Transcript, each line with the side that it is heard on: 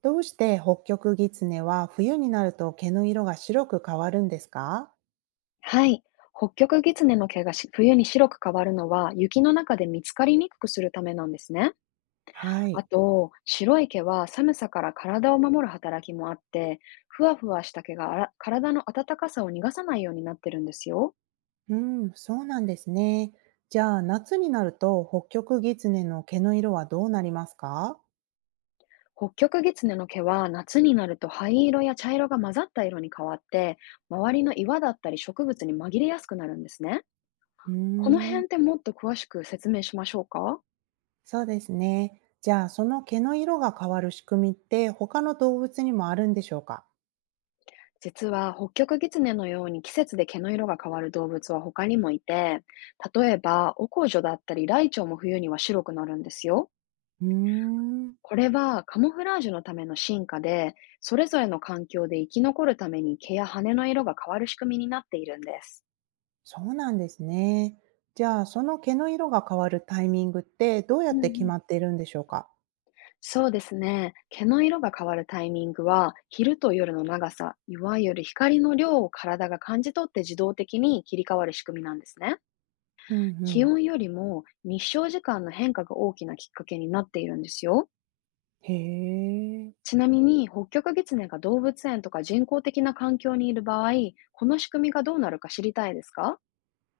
right: どうして北極狐は冬になると毛の色が白く変わるんですか？
left: はい。北極狐の毛が冬に白く変わるのは、雪の中で見つかりにくくするためなんですね。
right: は
left: あ
right: い。
left: と、白い毛は寒さから体を守る働きもあって、ふわふわした毛が体の暖かさを逃がさないようになってるんですよ。
right: うん、そうなんですね。じゃあ夏になると北極狐の毛の色はどうなりますか？
left: 北極狐の毛は夏になると灰色や茶色が混ざった色に変わって、周りの岩だったり植物に紛れやすくなるんですね。
right: うー
left: この
right: ん、
left: 辺ってもっと詳しく説明しましょうか？
right: そうですね。じゃあその毛の色が変わる仕組みって他の動物にもあるんでしょうか？
left: 実は北極狐のように季節で毛の色が変わる動物は他にもいて、例えばオコジョだったりライチョウも冬には白くなるんですよ。
right: うーん、
left: これはカモフラージュのための進化で、それぞれの環境で生き残るために毛や羽の色が変わる仕組みになっているんです。
right: そうなんですね。じゃあその毛の色が変わるタイミングってどうや
left: う
right: っ
left: んう
right: て決
left: ん、
right: まっているんでしょうか？
left: そうですね。毛の色が変わるタイミングは、昼と夜の長さ、いわゆる光の量を体が感じ取って自動的に切り替わる仕組みなんですね。
right: うんう
left: 気
right: ん。
left: 温よりも日照時間の変化が大きなきっかけになっているんですよ。
right: へえ。
left: ちなみに、北極狐が動物園とか人工的な環境にいる場合、この仕組みがどうなるか知りたいですか？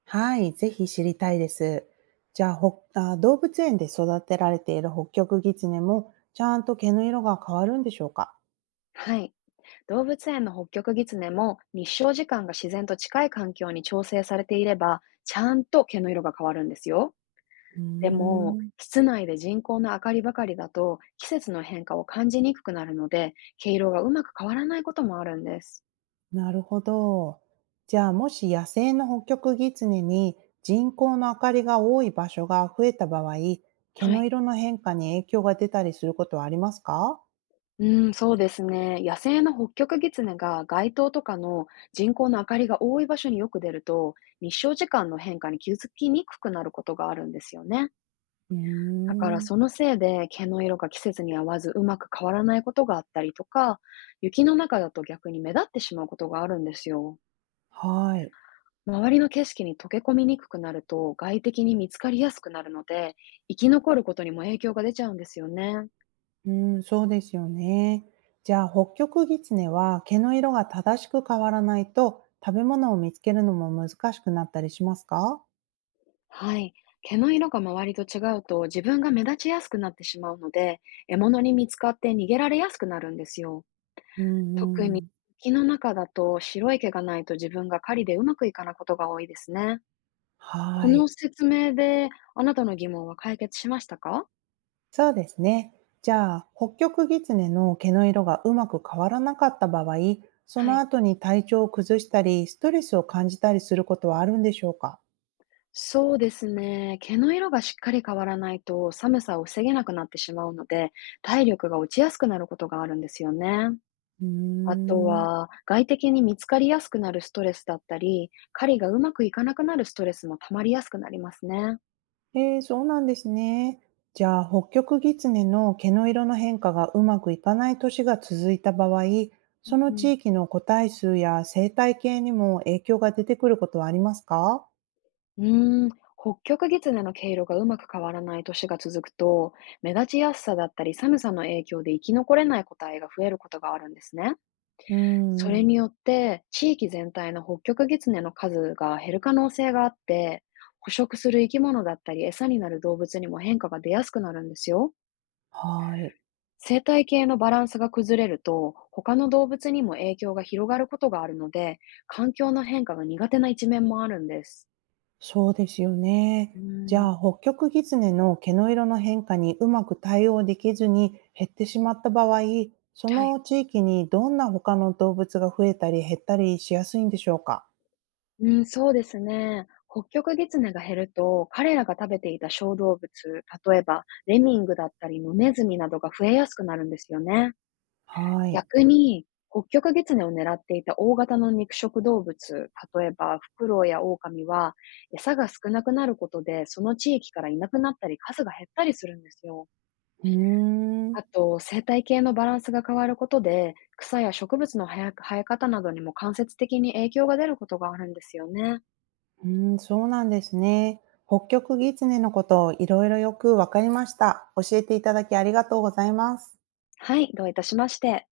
right: はい、ぜひ知りたいです。じゃあ、ほあ動物園で育てられているホッキョクギツネも、ちゃんと毛の色が変わるんでしょうか？
left: はい。動物園の北極狐も日照時間が自然と近い環境に調整されていれば、ちゃんと毛の色が変わるんですよ。
right: うー
left: でも、
right: ん、
left: 室内で人工の明かりばかりだと季節の変化を感じにくくなるので、毛色がうまく変わらないこともあるんです。
right: なるほど。じゃあ、もし野生のホッキョクギツネに人工の明かりが多い場所が増えた場合、毛
left: は
right: の
left: い。
right: 色の変化に影響が出たりすることはありますか？
left: うん、そうですね。野生のホッキョクギツネが街灯とかの人工の明かりが多い場所によく出ると、日照時間の変化に気づきにくくなることがあるんですよね。
right: うー
left: だから
right: ん、
left: そのせいで毛の色が季節に合わずうまく変わらないことがあったりとか、雪の中だと逆に目立ってしまうことがあるんですよ。
right: はい。
left: 周りの景色に溶け込みにくくなると外敵に見つかりやすくなるので、生き残ることにも影響が出ちゃうんですよね。
right: うーん、そうですよね。じゃあ、北極狐は毛の色が正しく変わらないと、食べ物を見つけるのも難しくなったりしますか？
left: はい。毛の色が周りと違うと自分が目立ちやすくなってしまうので、獲物に見つかって逃げられやすくなるんですよ。
right: う
left: 特
right: んう
left: に
right: ん。
left: 木の中だと白い毛がないと自分が狩りでうまくいかないことが多いですね。こ
right: は
left: の
right: い。
left: 説明であなたの疑問は解決しましたか？
right: そうですね。じゃあ、北極狐の毛の色がうまく変わらなかった場合、そ
left: は
right: の
left: い。
right: 後に体調を崩したり、ストレスを感じたりすることはあるんでしょうか？
left: そうですね。毛の色がしっかり変わらないと寒さを防げなくなってしまうので、体力が落ちやすくなることがあるんですよね。
right: うー
left: あと
right: ん。
left: は、外的に見つかりやすくなるストレスだったり、狩りがうまくいかなくなるストレスも溜まりやすくなりますね。
right: ええ、そうなんですね。じゃあ、北極狐の毛の色の変化がうまくいかない年が続いた場合、
left: う
right: その
left: ん
right: 地域の個体数や生態系にも影響が出てくることはありますか？
left: うん、うーん、北極狐の毛色がうまく変わらない年が続くと、目立ちやすさだったり寒さの影響で生き残れない個体が増えることがあるんですね。
right: うー
left: それ
right: ん、
left: によって、地域全体の北極狐の数が減る可能性があって、捕食する生き物だったり餌になる動物にも変化が出やすくなるんですよ。
right: はい。
left: 生態系のバランスが崩れると、他の動物にも影響が広がることがあるので、環境の変化が苦手な一面もあるんです。
right: そうですよ
left: う
right: ね。
left: ー
right: じ
left: ん、
right: ゃあ、北極狐の毛の色の変化にうまく対応できずに減ってしまった場合、そ
left: はい。
right: の地域にどんな他の動物が増えたり減ったりしやすいんでしょうか？
left: うん、そうですね。北極狐が減ると、彼らが食べていた小動物、例えばレミングだったり野ネズミなどが増えやすくなるんですよね。
right: はい。
left: 逆に、ホ極狐を狙っていた大型の肉食動物、例えばフクロウやオオカミは、餌が少なくなることで、その地域からいなくなったり、数が減ったりするんですよ。
right: うーん。
left: あと、生態系のバランスが変わることで、草や植物の生え方などにも間接的に影響が出ることがあるんですよね。
right: うん、そうなんですね。北極狐のことをいろいろよくわかりました。教えていただきありがとうございます。
left: はい、どういたしまして。